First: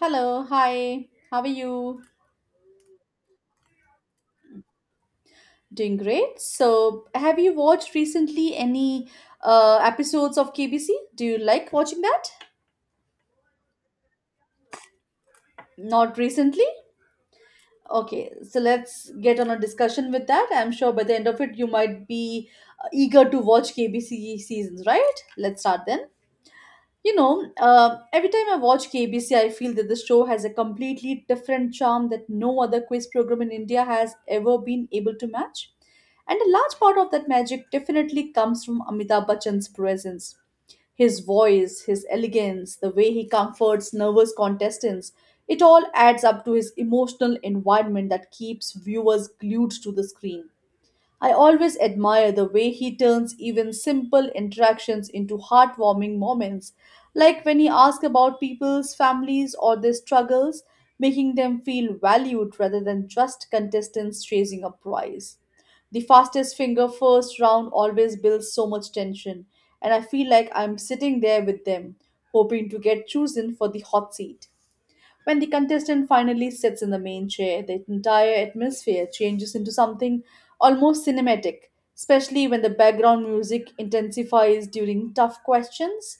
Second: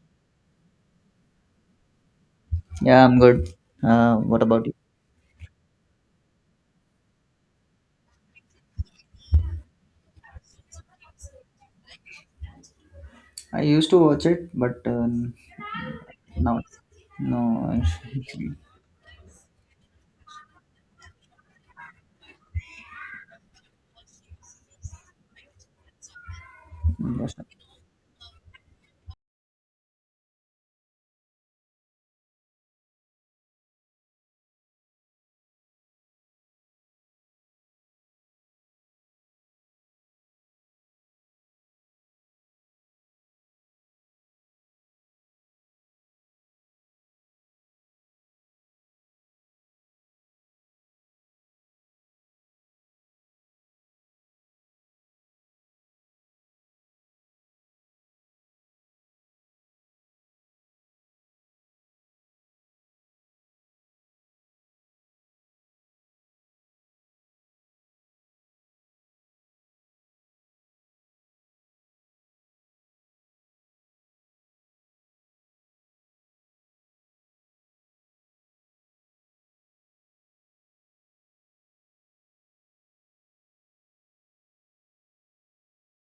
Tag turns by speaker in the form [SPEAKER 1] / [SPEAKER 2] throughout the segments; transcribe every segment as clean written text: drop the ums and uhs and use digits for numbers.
[SPEAKER 1] Hello, hi. How are you?
[SPEAKER 2] Yeah, I'm good. What about you?
[SPEAKER 1] Doing great. So, have you watched recently any episodes of KBC? Do you like watching that?
[SPEAKER 2] I used to watch it, but
[SPEAKER 1] Not
[SPEAKER 2] now
[SPEAKER 1] recently?
[SPEAKER 2] no.
[SPEAKER 1] Okay, so let's get on a discussion with that. I'm sure by the end of it, you might be eager to watch KBC seasons, right? Let's start then. Every time I watch KBC, I feel that the show has a completely different charm that no other quiz program in India has ever been able to match. And a large part of that magic definitely comes from Amitabh Bachchan's presence. His voice, his elegance, the way he comforts nervous contestants, it all adds up to his emotional environment that keeps viewers glued to the screen. I always admire the way he turns even simple interactions into heartwarming moments, like when he asks about people's families or their struggles, making them feel valued rather than just contestants chasing a prize. The fastest finger first round always builds so much tension, and I feel like I'm sitting there with them, hoping to get chosen for the hot seat. When the contestant finally sits in the main chair, the entire atmosphere changes into something almost cinematic, especially when the background music intensifies during tough questions.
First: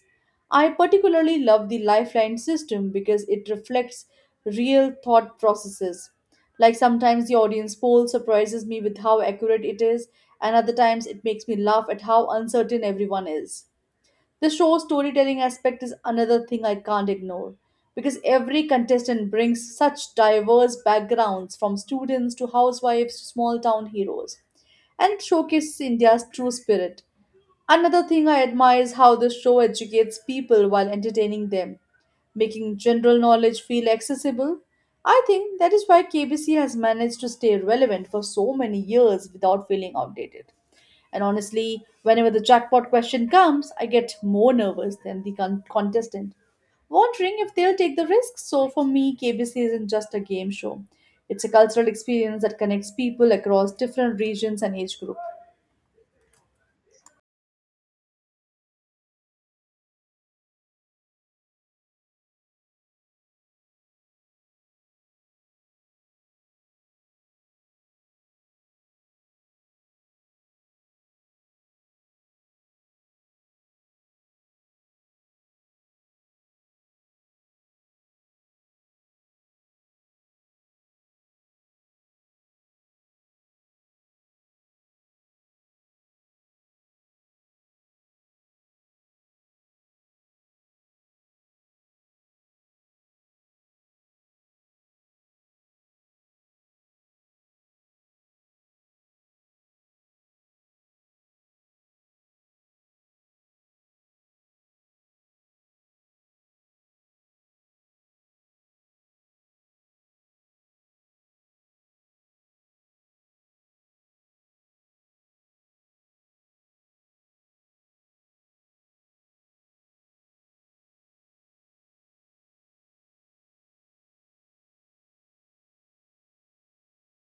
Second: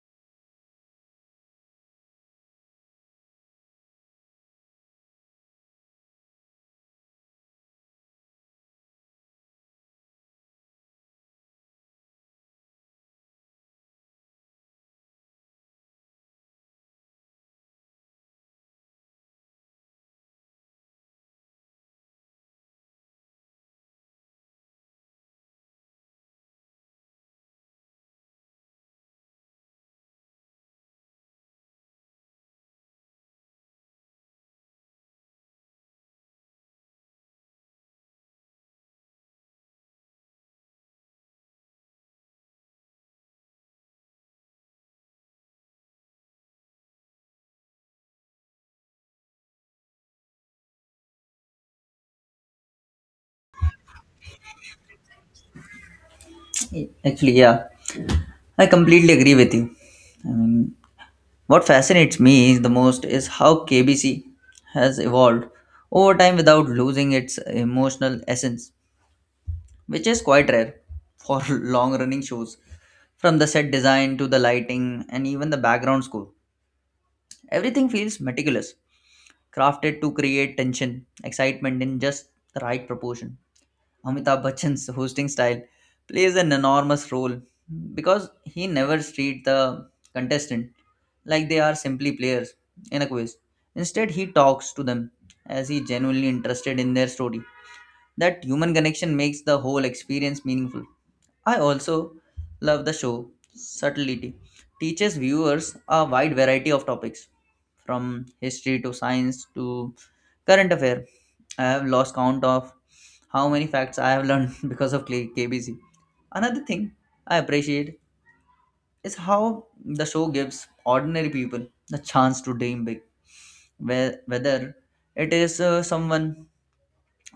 [SPEAKER 1] I particularly love the lifeline system because it reflects real thought processes. Like sometimes the audience poll surprises me with how accurate it is, and other times it makes me laugh at how uncertain everyone is. The show's storytelling aspect is another thing I can't ignore because every contestant brings such diverse backgrounds from students to housewives to small town heroes and showcases India's true spirit. Another thing I admire is how the show educates people while entertaining them, making general knowledge feel accessible. I think that is why KBC has managed to stay relevant for so many years without feeling outdated. And honestly, whenever the jackpot question comes, I get more nervous than the contestant, wondering if they'll take the risk. So for me, KBC isn't just a game show, it's a cultural experience that connects people across different regions and age groups.
[SPEAKER 2] Actually, yeah, I completely agree with you. I mean, what fascinates me is the most is how KBC has evolved over time without losing its emotional essence, which is quite rare for long-running shows. From the set design to the lighting and even the background score, everything feels meticulous crafted to create tension, excitement in just the right proportion. Amitabh Bachchan's hosting style plays an enormous role because he never treats the contestant like they are simply players in a quiz. Instead, he talks to them as he genuinely interested in their story. That human connection makes the whole experience meaningful. I also love the show Subtlety teaches viewers a wide variety of topics from history to science to current affair. I have lost count of how many facts I have learned because of KBC. Another thing I appreciate is how the show gives ordinary people the chance to dream big, whether it is someone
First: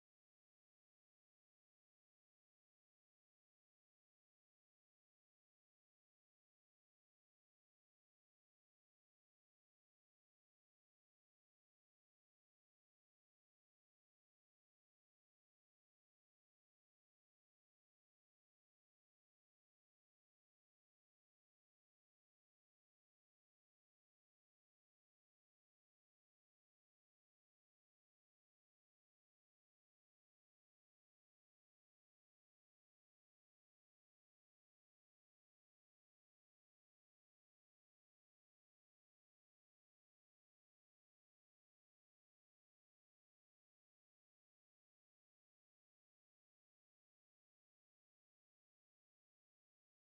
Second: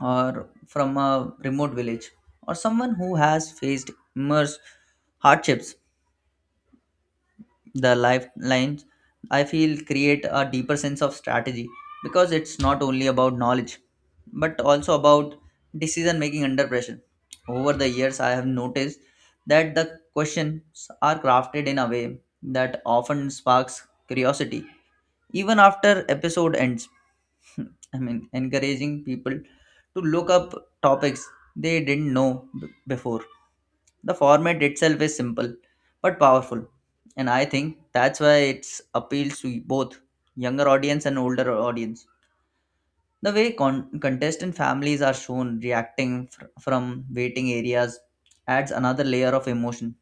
[SPEAKER 2] or from a remote village or someone who has faced immense hardships. The lifelines, I feel, create a deeper sense of strategy, because it's not only about knowledge but also about decision making under pressure. Over the years, I have noticed that the questions are crafted in a way that often sparks curiosity even after episode ends. I mean, encouraging people to look up topics they didn't know before. The format itself is simple but powerful, and I think that's why it's appeals to both younger audience and older audience. The way contestant families are shown reacting from waiting areas adds another layer of emotion,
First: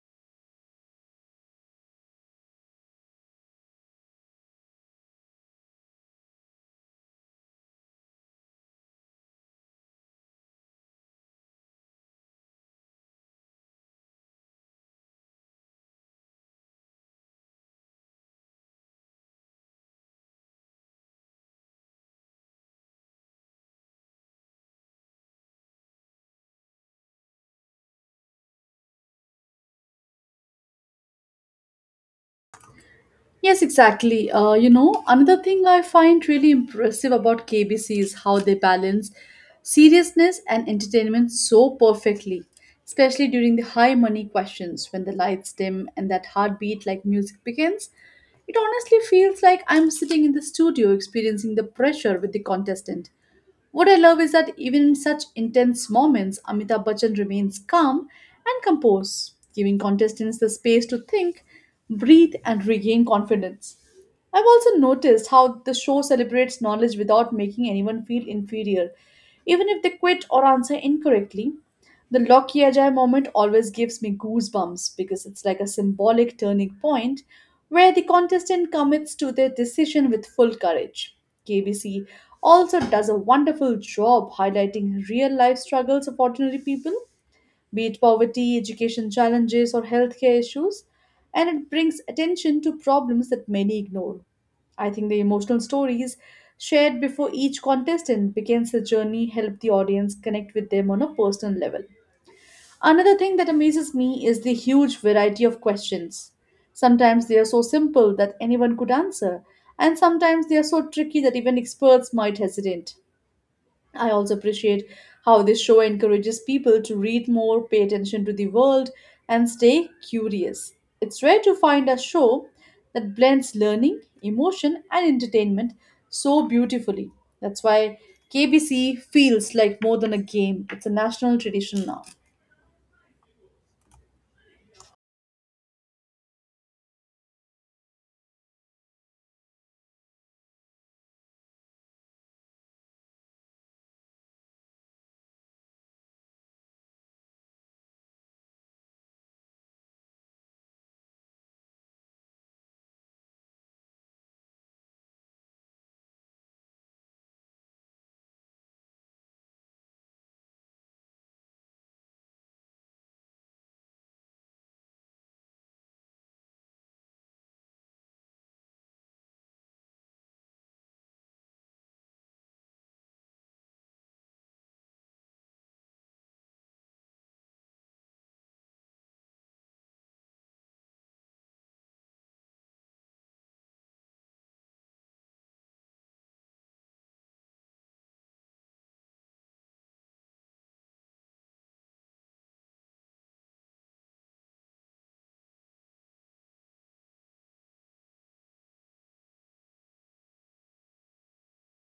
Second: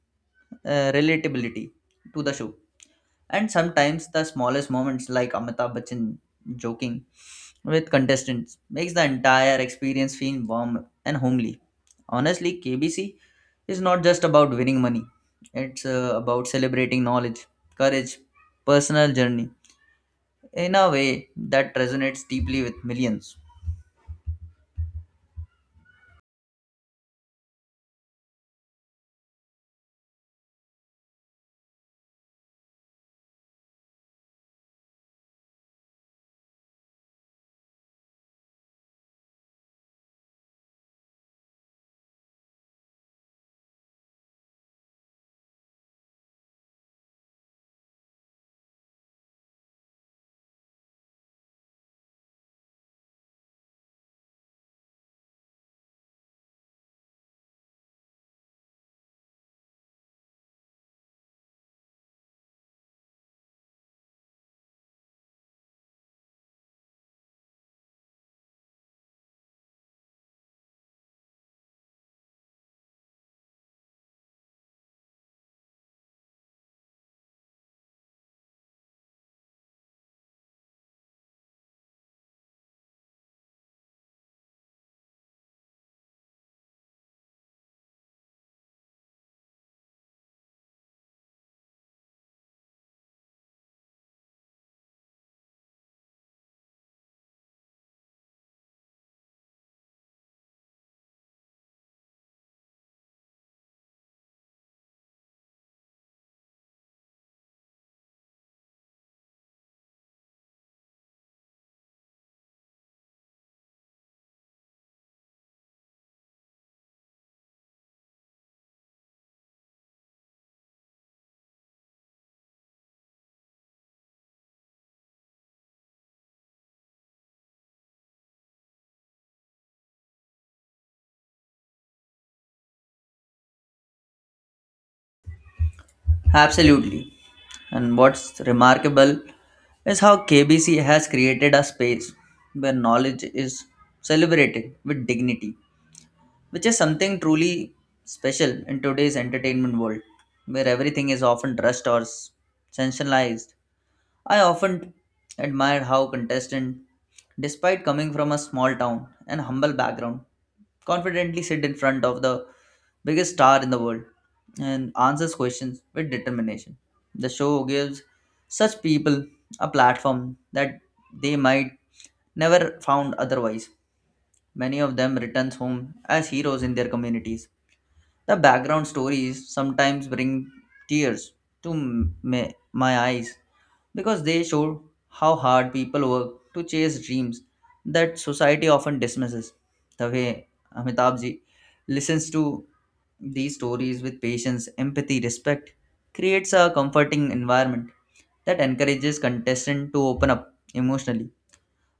[SPEAKER 2] relatability to the show. And sometimes the smallest moments, like Amitabh Bachchan joking with contestants, makes the entire experience feel warm and homely. Honestly, KBC is not just about winning money, it's about celebrating knowledge, courage, personal journey in a way that resonates deeply with millions.
[SPEAKER 1] Yes, exactly. Another thing I find really impressive about KBC is how they balance seriousness and entertainment so perfectly, especially during the high money questions when the lights dim and that heartbeat like music begins. It honestly feels like I'm sitting in the studio experiencing the pressure with the contestant. What I love is that even in such intense moments, Amitabh Bachchan remains calm and composed, giving contestants the space to think, breathe, and regain confidence. I've also noticed how the show celebrates knowledge without making anyone feel inferior, even if they quit or answer incorrectly. The Loki Ajay moment always gives me goosebumps because it's like a symbolic turning point where the contestant commits to their decision with full courage. KBC also does a wonderful job highlighting real life struggles of ordinary people be it poverty, education challenges, or healthcare issues, and it brings attention to problems that many ignore. I think the emotional stories shared before each contestant begins the journey help the audience connect with them on a personal level. Another thing that amazes me is the huge variety of questions. Sometimes they are so simple that anyone could answer, and sometimes they are so tricky that even experts might hesitate. I also appreciate how this show encourages people to read more, pay attention to the world, and stay curious. It's rare to find a show that blends learning, emotion, and entertainment so beautifully. That's why KBC feels like more than a game, it's a national tradition now.
[SPEAKER 2] Absolutely. And what's remarkable is how KBC has created a space where knowledge is celebrated with dignity, which is something truly special in today's entertainment world, where everything is often rushed or sensationalized. I often admire how contestants, despite coming from a small town and humble background, confidently sit in front of the biggest star in the world and answers questions with determination. The show gives such people a platform that they might never found otherwise. Many of them returns home as heroes in their communities. The background stories sometimes bring tears to my eyes because they show how hard people work to chase dreams that society often dismisses. The way Amitabhji listens to these stories with patience, empathy, respect creates a comforting environment that encourages contestants to open up emotionally.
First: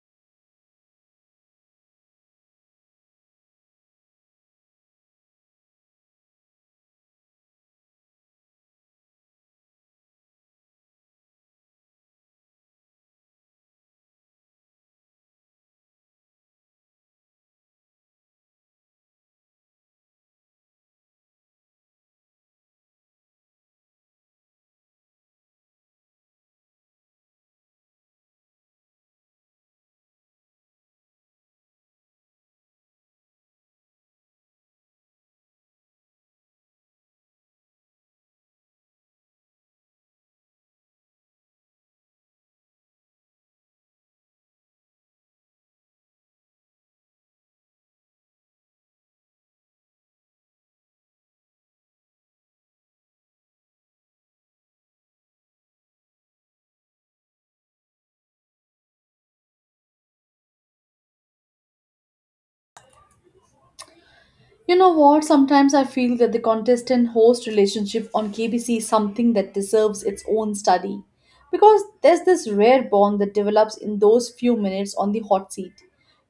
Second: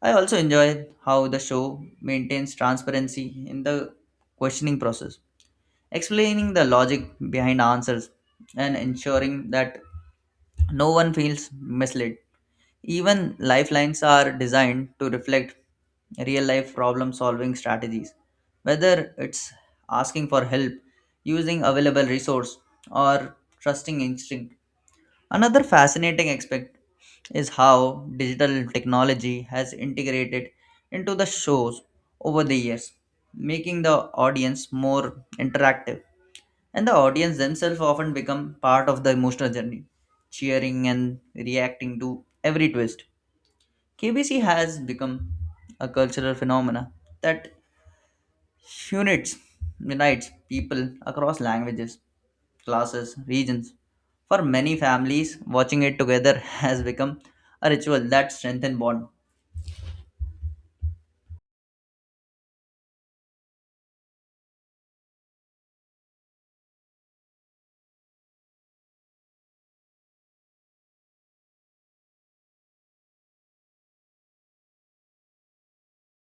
[SPEAKER 2] I also enjoy how the show maintains transparency in the questioning process, explaining the logic behind answers and ensuring that no one feels misled. Even lifelines are designed to reflect real life problem solving strategies, whether it's asking for help, using available resource, or trusting instinct. Another fascinating aspect is how digital technology has integrated into the shows over the years, making the audience more interactive. And the audience themselves often become part of the emotional journey, cheering and reacting to every twist. KBC has become a cultural phenomena that unites unites people across languages, classes, regions. For many families, watching it together has become a ritual that strengthens bond.
[SPEAKER 1] You know what? Sometimes I feel that the contestant host relationship on KBC is something that deserves its own study because there's this rare bond that develops in those few minutes on the hot seat.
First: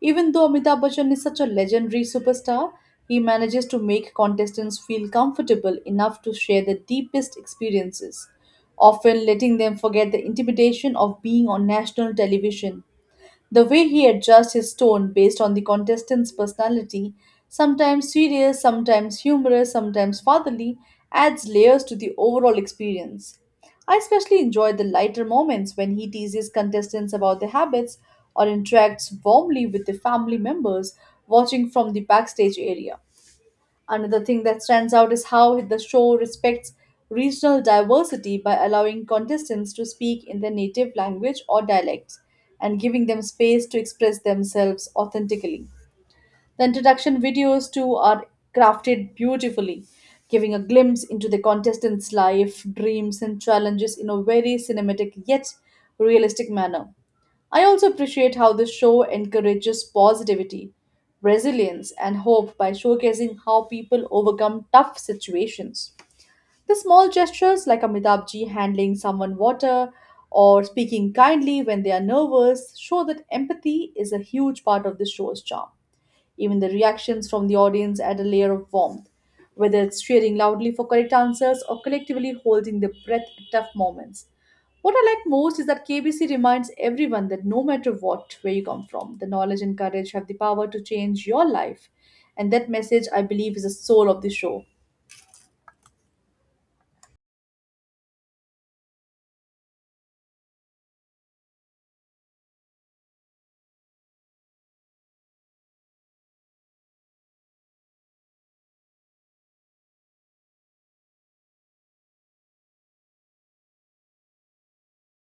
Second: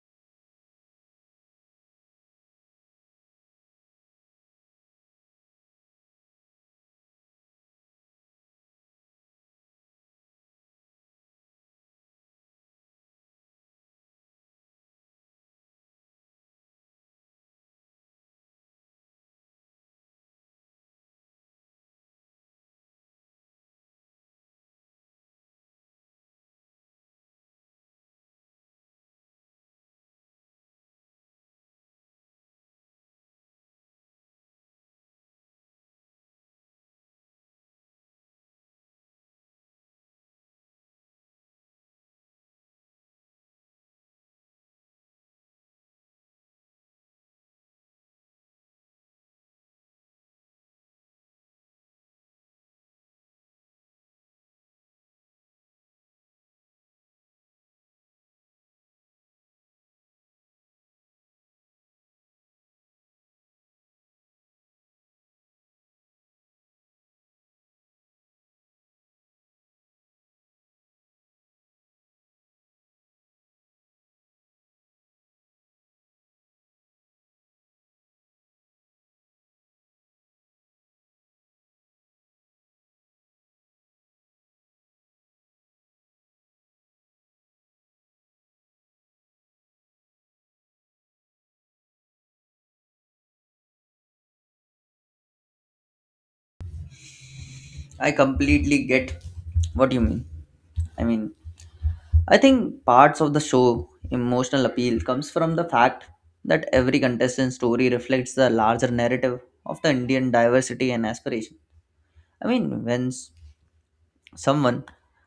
[SPEAKER 1] Even though Amitabh Bachchan is such a legendary superstar, he manages to make contestants feel comfortable enough to share their deepest experiences, often letting them forget the intimidation of being on national television. The way he adjusts his tone based on the contestant's personality, sometimes serious, sometimes humorous, sometimes fatherly, adds layers to the overall experience. I especially enjoy the lighter moments when he teases contestants about their habits or interacts warmly with the family members watching from the backstage area. Another thing that stands out is how the show respects regional diversity by allowing contestants to speak in their native language or dialects and giving them space to express themselves authentically. The introduction videos, too, are crafted beautifully, giving a glimpse into the contestants' life, dreams, and challenges in a very cinematic yet realistic manner. I also appreciate how the show encourages positivity, resilience, and hope by showcasing how people overcome tough situations. The small gestures like Amitabh ji handling someone water or speaking kindly when they are nervous show that empathy is a huge part of the show's charm. Even the reactions from the audience add a layer of warmth, whether it's cheering loudly for correct answers or collectively holding their breath at tough moments. What I like most is that KBC reminds everyone that no matter what, where you come from, the knowledge and courage have the power to change your life. And that message, I believe, is the soul of the show.
[SPEAKER 2] I completely get what you mean. I mean, I think parts of the show emotional appeal comes from the fact that every contestant's story reflects the larger narrative of the Indian diversity and aspiration. I mean, when someone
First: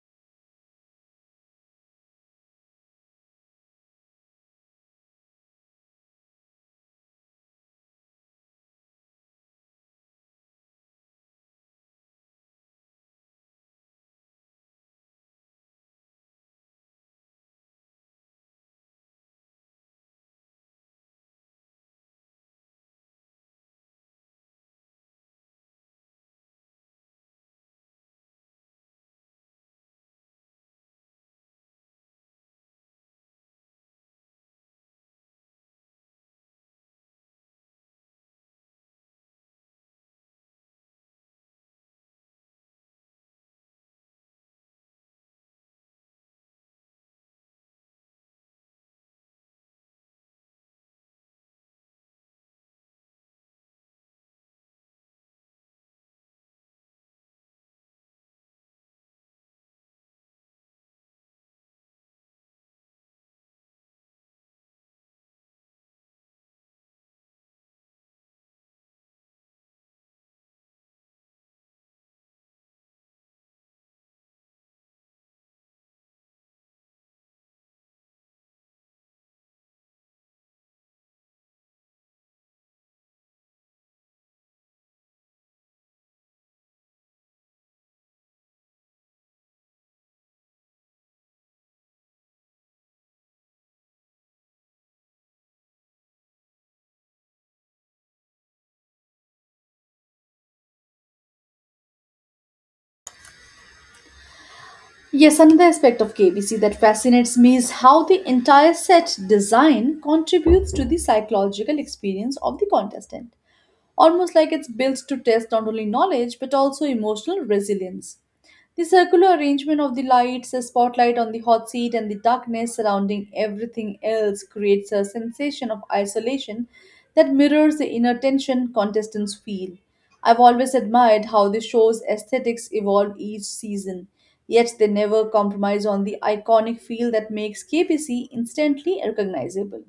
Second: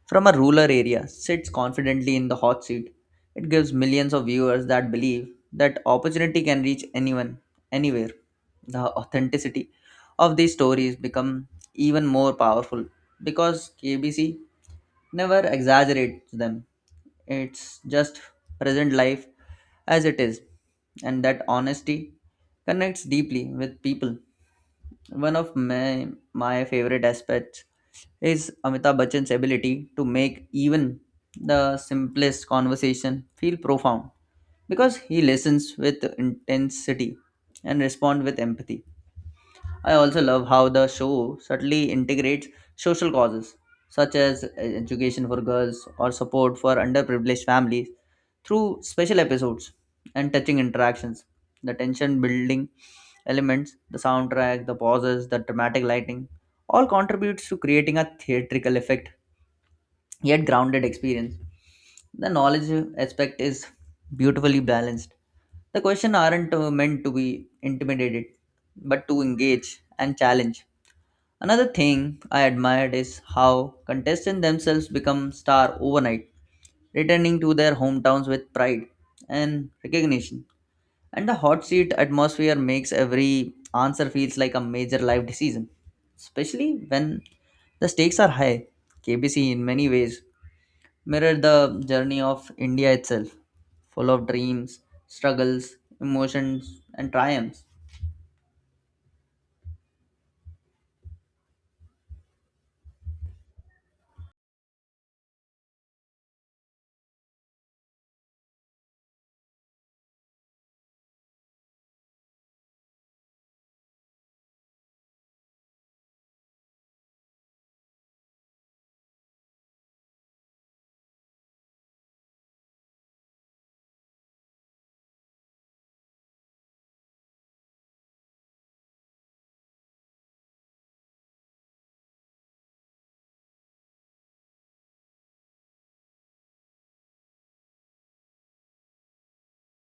[SPEAKER 2] from a rural area sits confidently in the hot seat. It gives millions of viewers that believe that opportunity can reach anyone, anywhere. The authenticity of these stories become even more powerful because KBC never exaggerates them. It's just present life as it is, and that honesty connects deeply with people. One of my favorite aspects is Amitabh Bachchan's ability to make even the simplest conversation feel profound because he listens with intensity and respond with empathy. I also love how the show subtly integrates social causes such as education for girls or support for underprivileged families through special episodes and touching interactions. The tension building elements, the soundtrack, the pauses, the dramatic lighting all contributes to creating a theatrical effect yet grounded experience. The knowledge aspect is beautifully balanced. The questions aren't meant to be intimidated, but to engage and challenge. Another thing I admired is how contestants themselves become star overnight, returning to their hometowns with pride and recognition. And the hot seat atmosphere makes every answer feels like a major life decision, especially when the stakes are high. KBC in many ways mirrored the journey of India itself, full of dreams, struggles, emotions, and triumphs.
[SPEAKER 1] Yes, another aspect of KBC that fascinates me is how the entire set design contributes to the psychological experience of the contestant, almost like it's built to test not only knowledge but also emotional resilience. The circular arrangement of the lights, a spotlight on the hot seat, and the darkness surrounding everything else creates a sensation of isolation that mirrors the inner tension contestants feel. I've always admired how the show's aesthetics evolve each season, yet they never compromise on the iconic feel that makes KPC instantly recognizable.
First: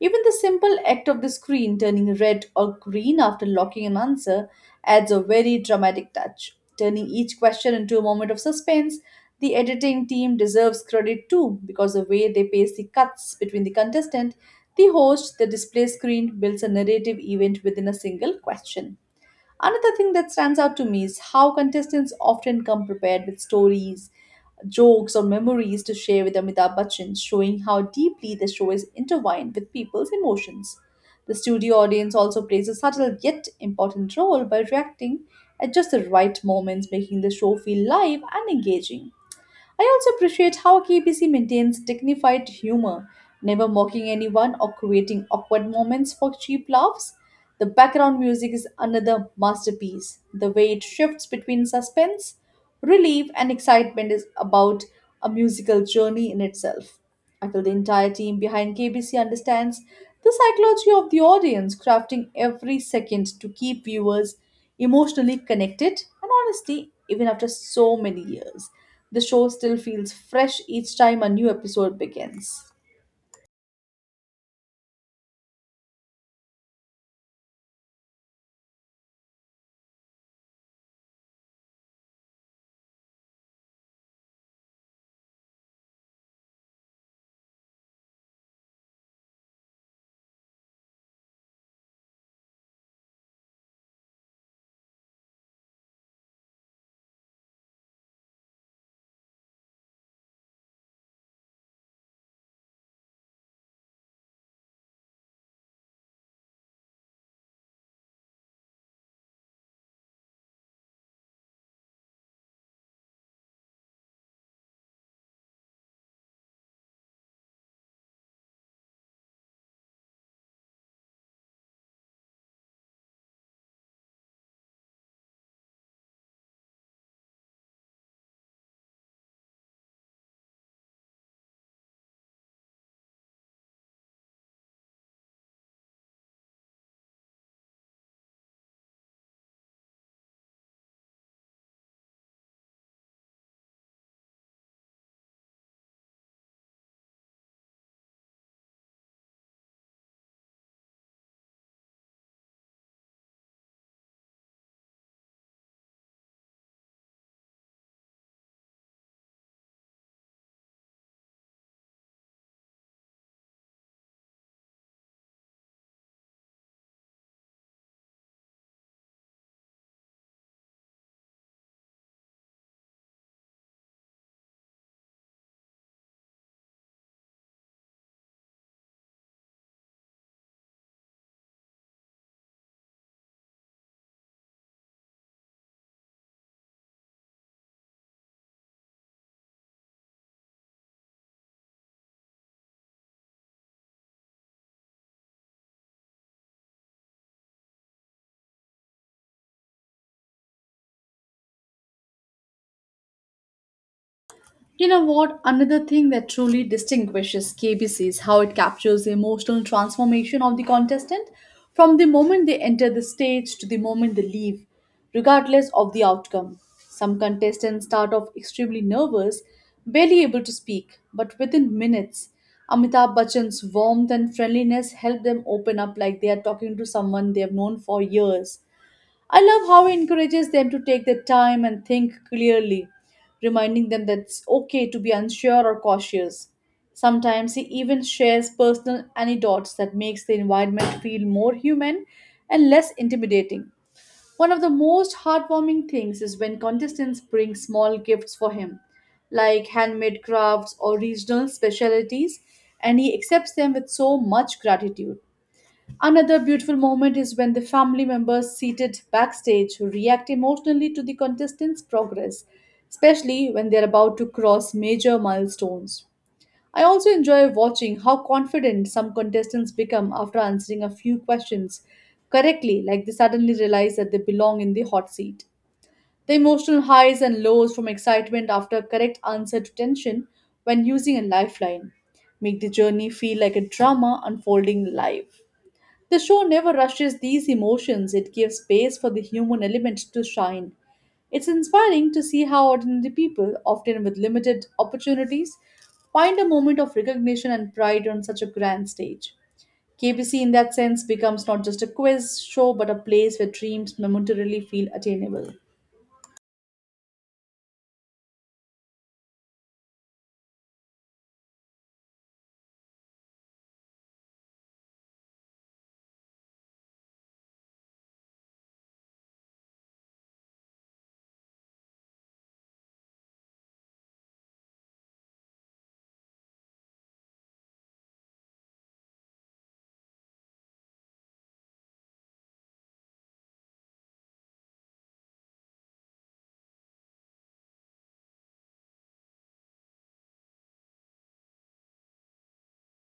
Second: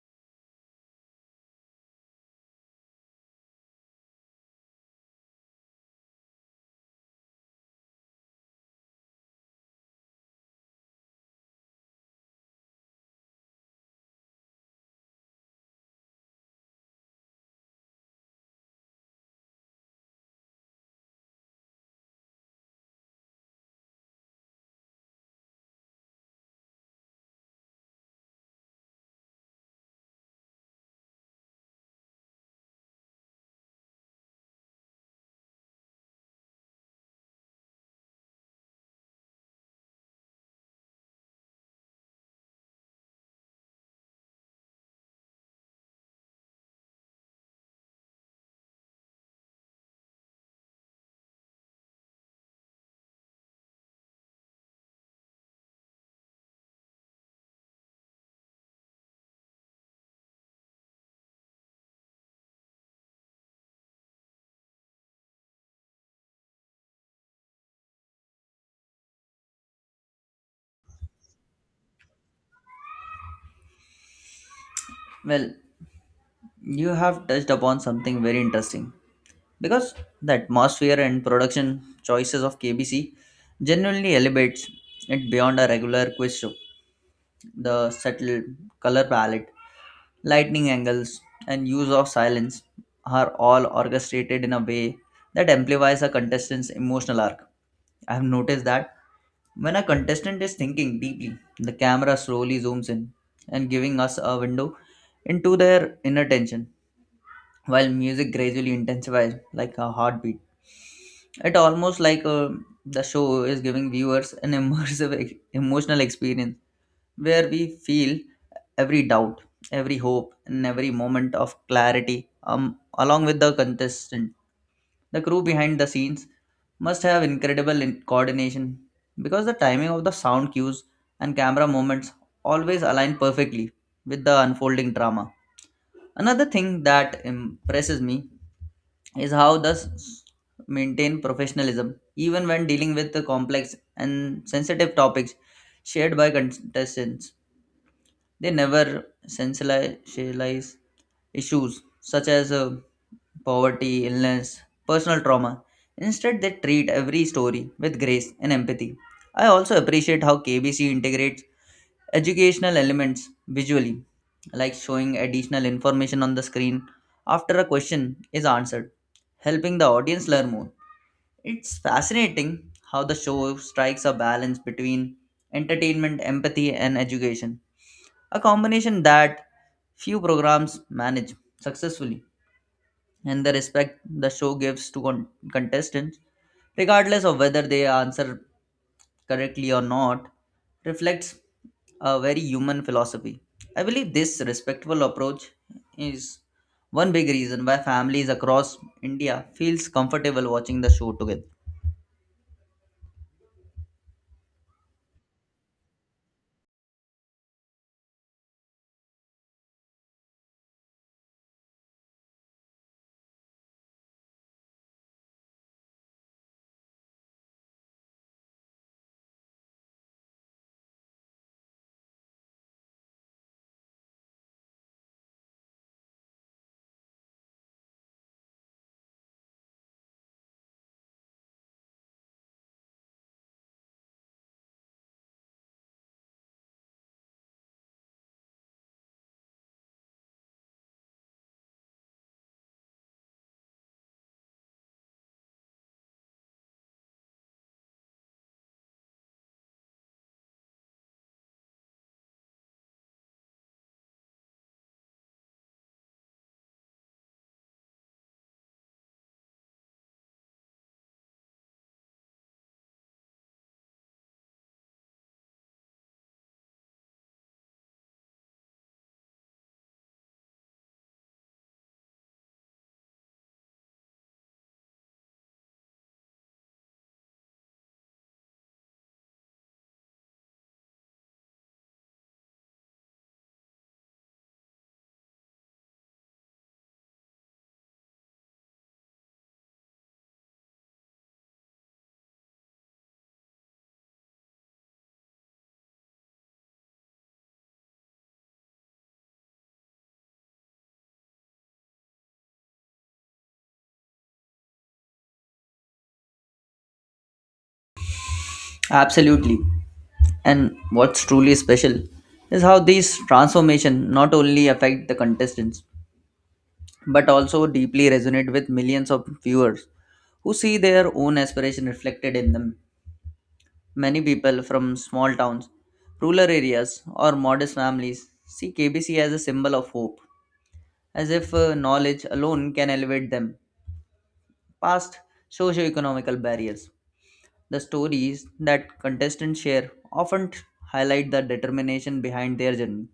[SPEAKER 1] Even the simple act of the screen turning red or green after locking an answer adds a very dramatic touch, turning each question into a moment of suspense. The editing team deserves credit too because the way they pace the cuts between the contestant, the host, the display screen builds a narrative event within a single question. Another thing that stands out to me is how contestants often come prepared with stories, jokes or memories to share with Amitabh Bachchan, showing how deeply the show is intertwined with people's emotions. The studio audience also plays a subtle yet important role by reacting at just the right moments, making the show feel live and engaging. I also appreciate how KBC maintains dignified humor, never mocking anyone or creating awkward moments for cheap laughs. The background music is another masterpiece. The way it shifts between suspense, relief, and excitement is about a musical journey in itself. I feel the entire team behind KBC understands the psychology of the audience, crafting every second to keep viewers emotionally connected, and honestly, even after so many years, the show still feels fresh each time a new episode begins.
[SPEAKER 2] Well, you have touched upon something very interesting because the atmosphere and production choices of KBC genuinely elevates it beyond a regular quiz show. The subtle color palette, lightning angles, and use of silence are all orchestrated in a way that amplifies a contestant's emotional arc. I have noticed that when a contestant is thinking deeply, the camera slowly zooms in and giving us a window into their inner tension, while music gradually intensifies like a heartbeat. It almost like the show is giving viewers an immersive emotional experience where we feel every doubt, every hope, and every moment of clarity along with the contestant. The crew behind the scenes must have incredible coordination because the timing of the sound cues and camera movements always align perfectly with the unfolding drama. Another thing that impresses me is how the maintain professionalism even when dealing with the complex and sensitive topics shared by contestants. They never sensationalize issues such as poverty, illness, personal trauma. Instead, they treat every story with grace and empathy. I also appreciate how KBC integrates educational elements visually, like showing additional information on the screen after a question is answered, helping the audience learn more. It's fascinating how the show strikes a balance between entertainment, empathy, and education, a combination that few programs manage successfully, and the respect the show gives to contestants, regardless of whether they answer correctly or not, reflects a very human philosophy. I believe this respectful approach is one big reason why families across India feels comfortable watching the show together.
[SPEAKER 1] You know what? Another thing that truly distinguishes KBC is how it captures the emotional transformation of the contestant from the moment they enter the stage to the moment they leave, regardless of the outcome. Some contestants start off extremely nervous, barely able to speak, but within minutes, Amitabh Bachchan's warmth and friendliness help them open up like they are talking to someone they have known for years. I love how he encourages them to take their time and think clearly, reminding them that it's okay to be unsure or cautious. Sometimes he even shares personal anecdotes that makes the environment feel more human and less intimidating. One of the most heartwarming things is when contestants bring small gifts for him, like handmade crafts or regional specialties, and he accepts them with so much gratitude. Another beautiful moment is when the family members seated backstage react emotionally to the contestants' progress, especially when they're about to cross major milestones. I also enjoy watching how confident some contestants become after answering a few questions correctly, like they suddenly realize that they belong in the hot seat. The emotional highs and lows from excitement after a correct answer to tension when using a lifeline make the journey feel like a drama unfolding live. The show never rushes these emotions, it gives space for the human element to shine. It's inspiring to see how ordinary people, often with limited opportunities, find a moment of recognition and pride on such a grand stage. KBC, in that sense, becomes not just a quiz show but a place where dreams momentarily feel attainable.
[SPEAKER 2] Absolutely. And what's truly special is how these transformation not only affect the contestants but also deeply resonate with millions of viewers who see their own aspiration reflected in them. Many people from small towns, rural areas, or modest families see KBC as a symbol of hope, as if knowledge alone can elevate them past socio-economical barriers. The stories that contestants share often highlight the determination behind their journey,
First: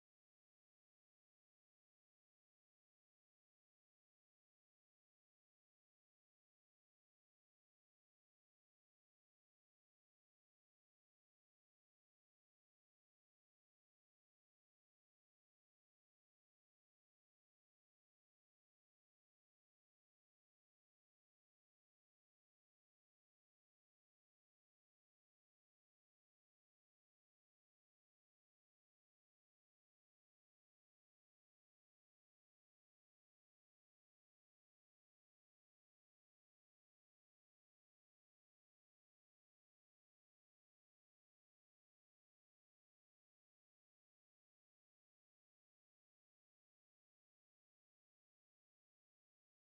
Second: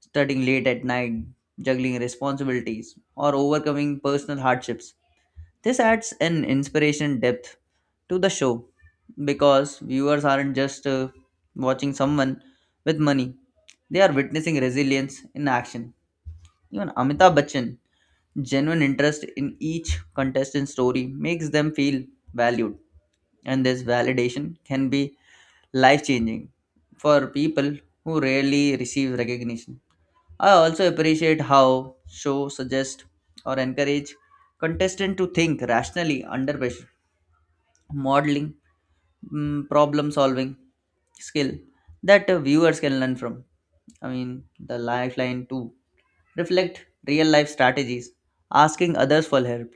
[SPEAKER 2] studying late at night, juggling responsibilities, or overcoming personal hardships. This adds an inspiration depth to the show because viewers aren't just watching someone with money, they are witnessing resilience in action. Even Amitabh Bachchan genuine interest in each contestant's story makes them feel valued, and this validation can be life changing for people who rarely receive recognition. I also appreciate how show suggest or encourage contestant to think rationally under pressure, modeling, problem solving skill that viewers can learn from. I mean, the lifeline to reflect real life strategies, asking others for help,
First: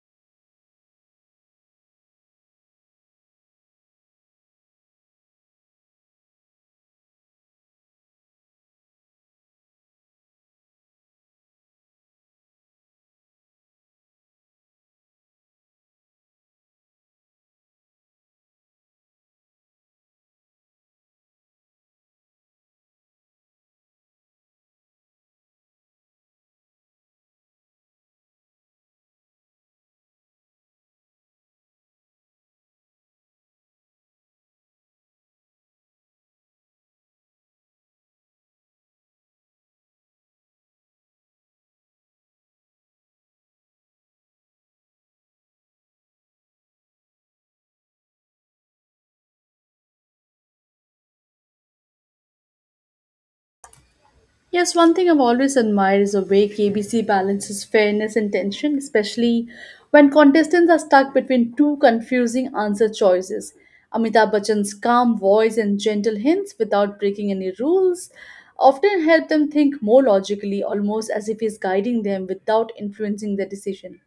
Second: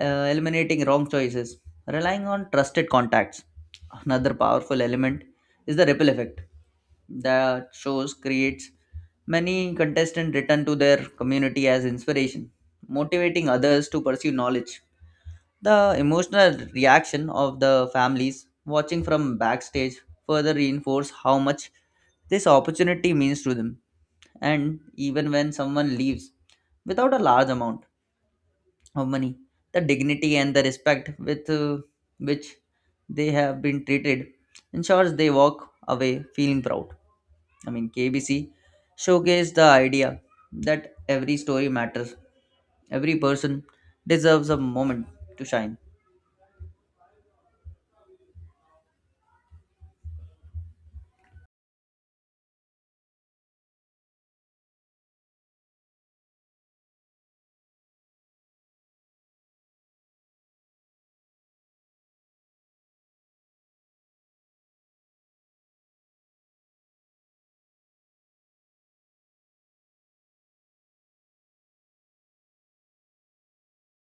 [SPEAKER 2] eliminating wrong choices, relying on trusted contacts. Another powerful element is the ripple effect the shows creates, many contestants return to their community as inspiration, motivating others to pursue knowledge. The emotional reaction of the families watching from backstage further reinforce how much this opportunity means to them. And even when someone leaves without a large amount of money, the dignity and the respect with which they have been treated ensures they walk away feeling proud. I mean, KBC showcased the idea that every story matters, every person deserves a moment to shine.
[SPEAKER 1] Yes, one thing I've always admired is the way KBC balances fairness and tension, especially when contestants are stuck between two confusing answer choices. Amitabh Bachchan's calm voice and gentle hints without breaking any rules often help them think more logically, almost as if he's guiding them without influencing their decision.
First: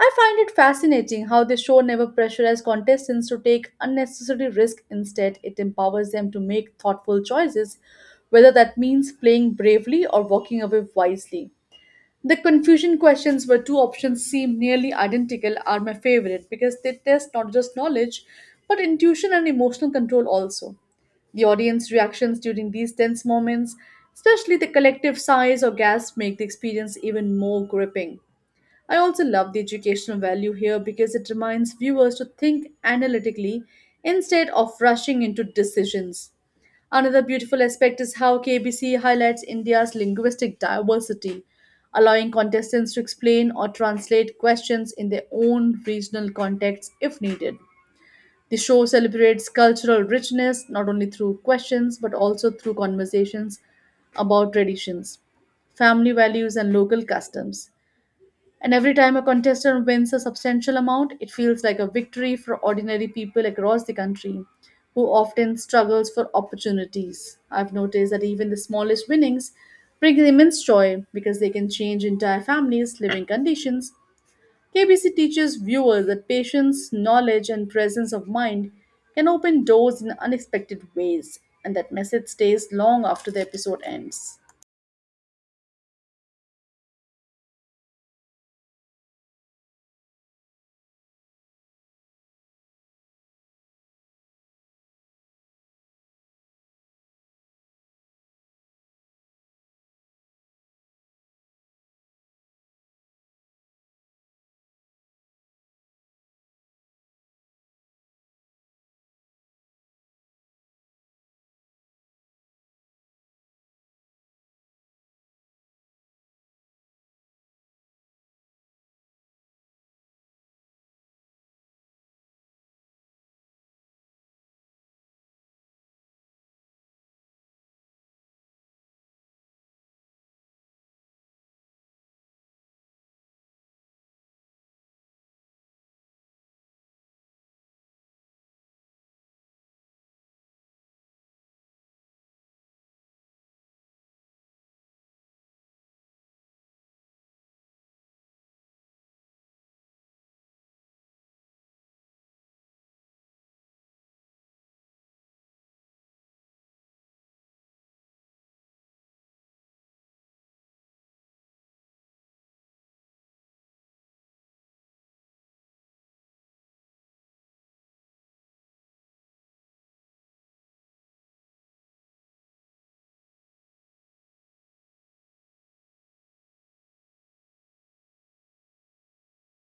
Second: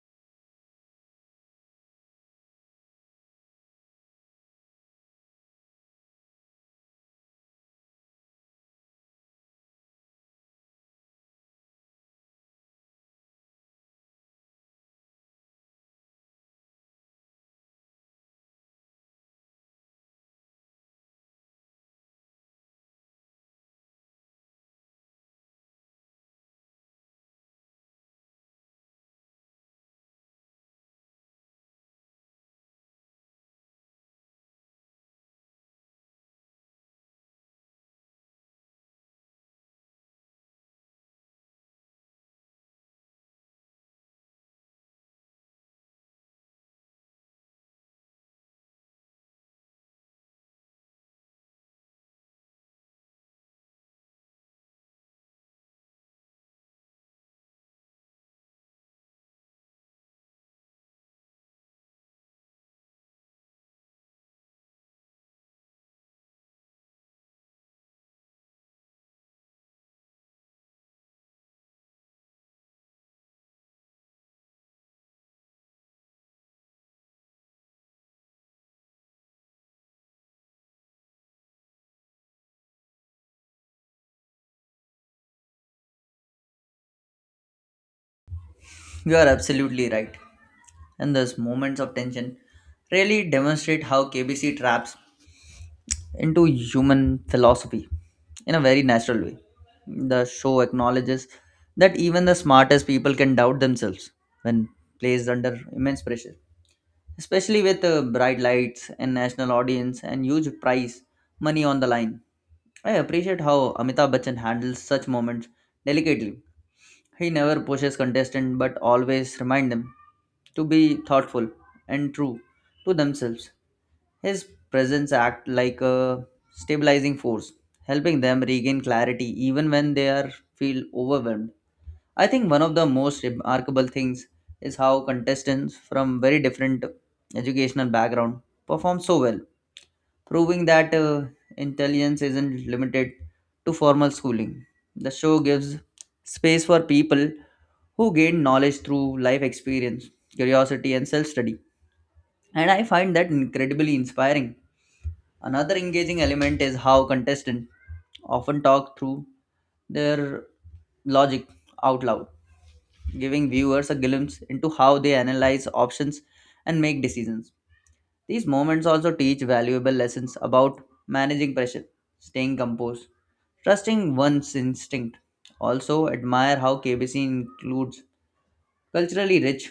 [SPEAKER 1] I find it fascinating how the show never pressurizes contestants to take unnecessary risk. Instead, it empowers them to make thoughtful choices, whether that means playing bravely or walking away wisely. The confusion questions where two options seem nearly identical are my favorite because they test not just knowledge, but intuition and emotional control also. The audience reactions during these tense moments, especially the collective sighs or gasps, make the experience even more gripping. I also love the educational value here because it reminds viewers to think analytically instead of rushing into decisions. Another beautiful aspect is how KBC highlights India's linguistic diversity, allowing contestants to explain or translate questions in their own regional context if needed. The show celebrates cultural richness not only through questions but also through conversations about traditions, family values, and local customs. And every time a contestant wins a substantial amount, it feels like a victory for ordinary people across the country who often struggles for opportunities. I've noticed that even the smallest winnings bring immense joy because they can change entire families' living conditions. KBC teaches viewers that patience, knowledge, and presence of mind can open doors in unexpected ways, and that message stays long after the episode ends.
[SPEAKER 2] You are absolutely right. And those moments of tension really demonstrate how KBC traps into human philosophy in a very natural way. The show acknowledges that even the smartest people can doubt themselves when placed under immense pressure, especially with bright lights and national audience and huge prize money on the line. I appreciate how Amitabh Bachchan handles such moments delicately. He never pushes contestants but always reminds them to be thoughtful and true to themselves. His presence acts like a stabilizing force, helping them regain clarity even when they are feel overwhelmed. I think one of the most remarkable things is how contestants from very different educational background perform so well, proving that intelligence isn't limited to formal schooling. The show gives space for people who gain knowledge through life experience, curiosity, and self study. And I find that incredibly inspiring. Another engaging element is how contestants often talk through their logic out loud, giving viewers a glimpse into how they analyze options and make decisions. These moments also teach valuable lessons about managing pressure, staying composed, trusting one's instinct. Also, admire how KBC includes culturally rich,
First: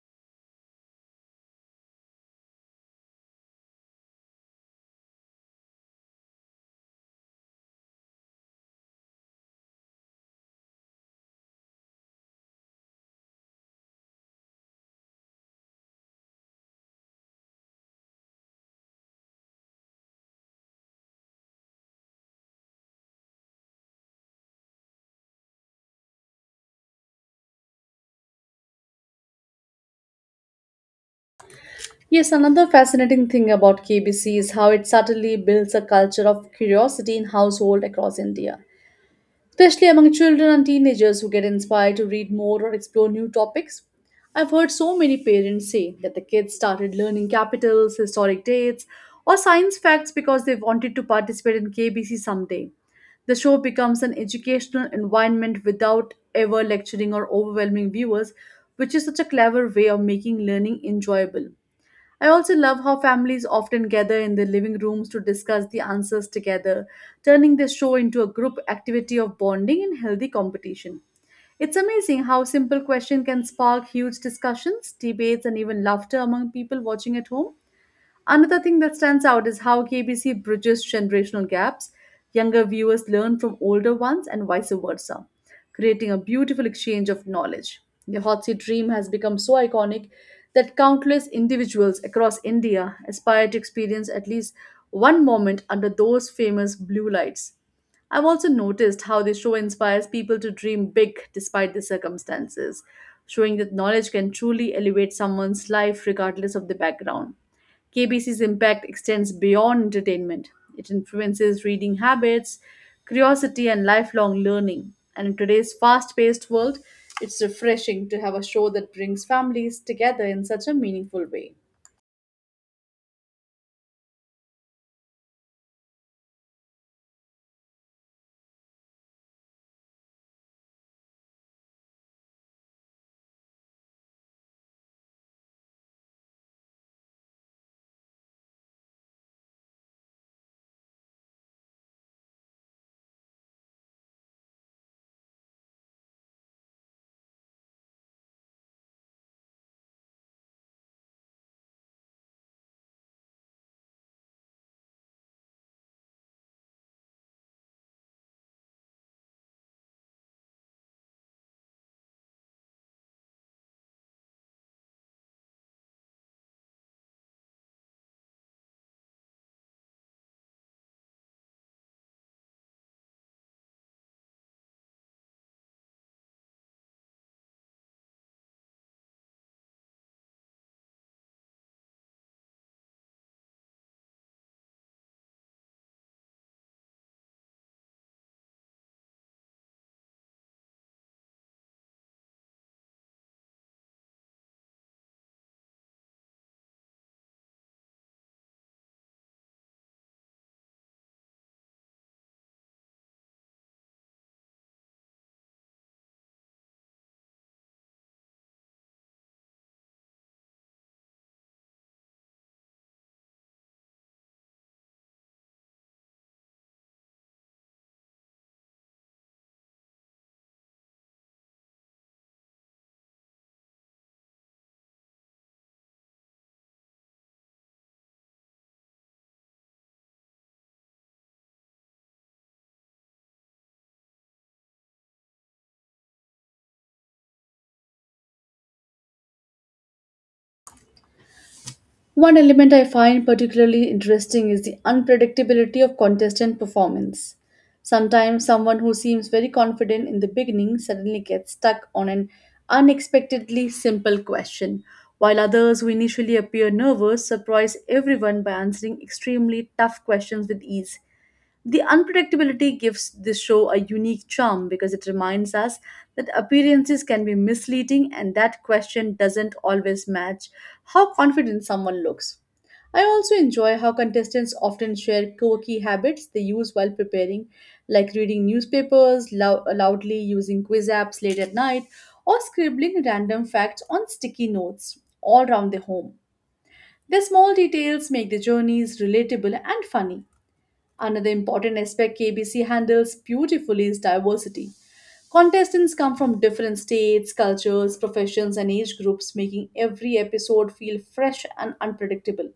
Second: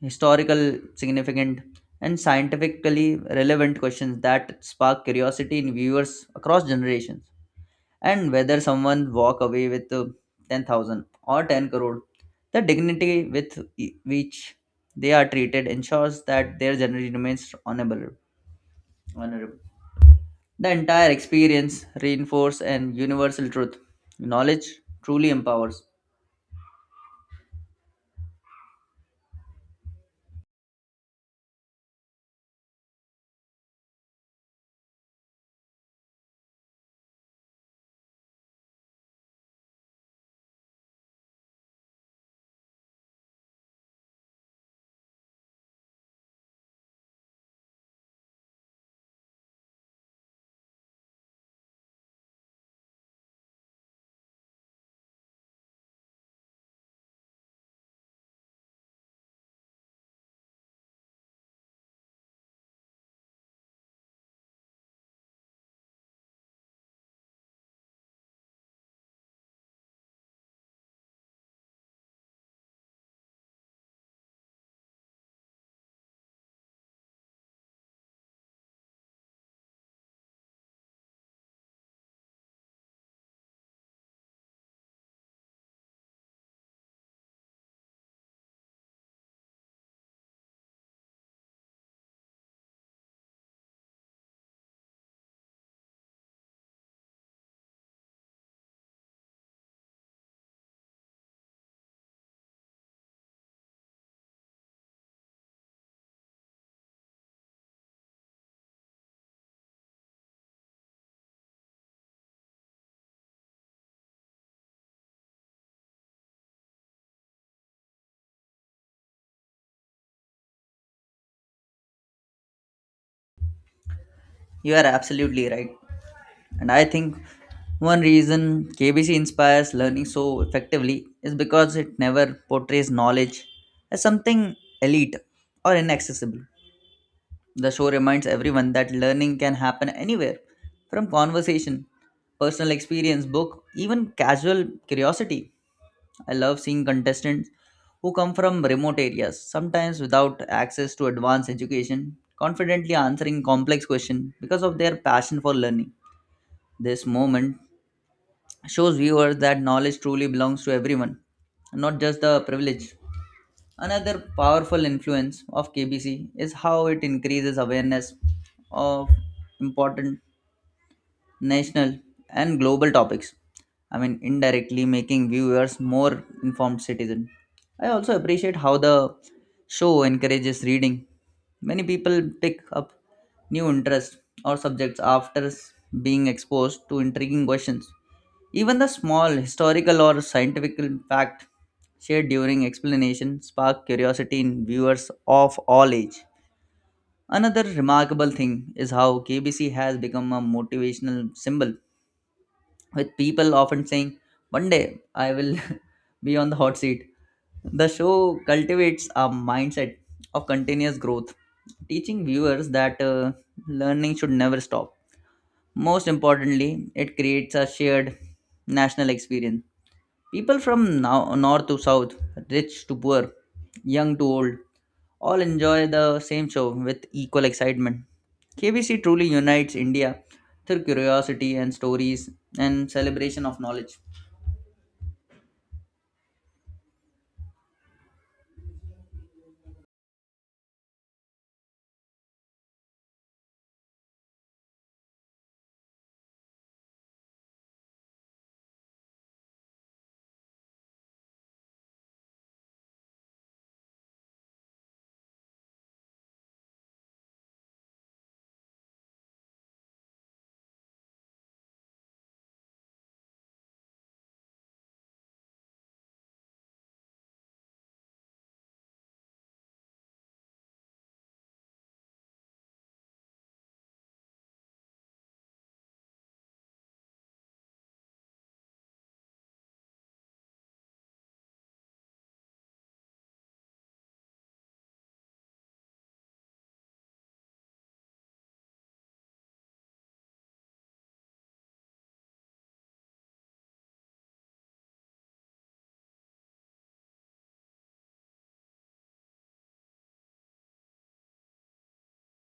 [SPEAKER 2] historical significant, and scientifically relevant questions that spark curiosity in viewers across generations. And whether someone walk away with 10,000 or 10 crore, the dignity with which they are treated ensures that their journey remains honorable. The entire experience reinforces an universal truth: knowledge truly empowers.
[SPEAKER 1] Yes, another fascinating thing about KBC is how it subtly builds a culture of curiosity in households across India, especially among children and teenagers who get inspired to read more or explore new topics. I've heard so many parents say that the kids started learning capitals, historic dates, or science facts because they wanted to participate in KBC someday. The show becomes an educational environment without ever lecturing or overwhelming viewers, which is such a clever way of making learning enjoyable. I also love how families often gather in their living rooms to discuss the answers together, turning the show into a group activity of bonding and healthy competition. It's amazing how a simple question can spark huge discussions, debates, and even laughter among people watching at home. Another thing that stands out is how KBC bridges generational gaps. Younger viewers learn from older ones and vice versa, creating a beautiful exchange of knowledge. The hot seat dream has become so iconic that countless individuals across India aspire to experience at least one moment under those famous blue lights. I've also noticed how the show inspires people to dream big despite the circumstances, showing that knowledge can truly elevate someone's life regardless of the background. KBC's impact extends beyond entertainment. It influences reading habits, curiosity, and lifelong learning. And in today's fast paced world, it's refreshing to have a show that brings families together in such a meaningful way.
[SPEAKER 2] You are absolutely right. And I think one reason KBC inspires learning so effectively is because it never portrays knowledge as something elite or inaccessible. The show reminds everyone that learning can happen anywhere, from conversation, personal experience, book, even casual curiosity. I love seeing contestants who come from remote areas, sometimes without access to advanced education, confidently answering complex questions because of their passion for learning. This moment shows viewers that knowledge truly belongs to everyone, not just the privileged. Another powerful influence of KBC is how it increases awareness of important national and global topics. I mean, indirectly making viewers more informed citizen. I also appreciate how the show encourages reading. Many people pick up new interests or subjects after being exposed to intriguing questions. Even the small historical or scientific fact shared during explanation spark curiosity in viewers of all age. Another remarkable thing is how KBC has become a motivational symbol, with people often saying, "One day I will be on the hot seat." The show cultivates a mindset of continuous growth, teaching viewers that learning should never stop. Most importantly, it creates a shared national experience. People from now, north to south, rich to poor, young to old, all enjoy the same show with equal excitement. KBC truly unites India through curiosity and stories and celebration of knowledge.
[SPEAKER 1] One element I find particularly interesting is the unpredictability of contestant performance. Sometimes someone who seems very confident in the beginning suddenly gets stuck on an unexpectedly simple question, while others who initially appear nervous surprise everyone by answering extremely tough questions with ease. The unpredictability gives this show a unique charm because it reminds us that appearances can be misleading and that question doesn't always match how confident someone looks. I also enjoy how contestants often share quirky habits they use while preparing, like reading newspapers, loudly using quiz apps late at night, or scribbling random facts on sticky notes all around their home. Their small details make the journeys relatable and funny. Another important aspect KBC handles beautifully is diversity. Contestants come from different states, cultures, professions, and age groups, making every episode feel fresh and unpredictable.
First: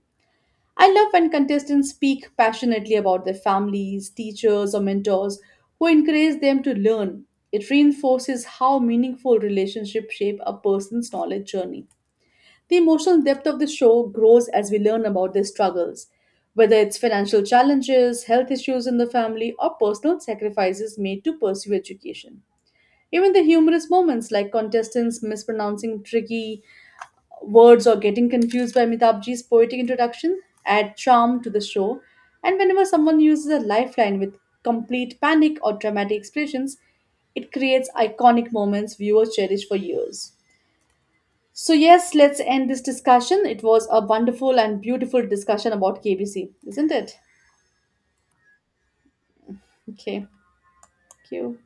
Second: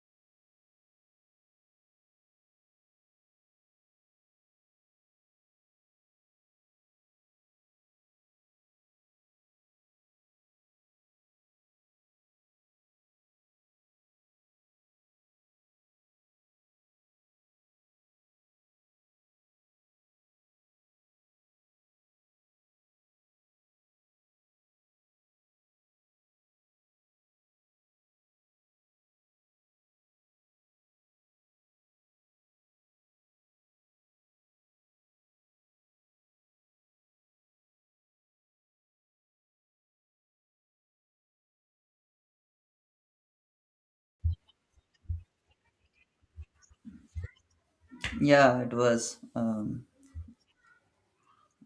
[SPEAKER 1] I love when contestants speak passionately about their families, teachers, or mentors who encourage them to learn. It reinforces how meaningful relationships shape a person's knowledge journey. The emotional depth of the show grows as we learn about their struggles, whether it's financial challenges, health issues in the family, or personal sacrifices made to pursue education. Even the humorous moments like contestants mispronouncing tricky words or getting confused by Mitabji's poetic introduction add charm to the show. And whenever someone uses a lifeline with complete panic or dramatic expressions, it creates iconic moments viewers cherish for years. So, yes, let's end this discussion. It was a wonderful and beautiful discussion about KBC, isn't it?
[SPEAKER 2] Yeah, it was.
[SPEAKER 1] Okay, thank you.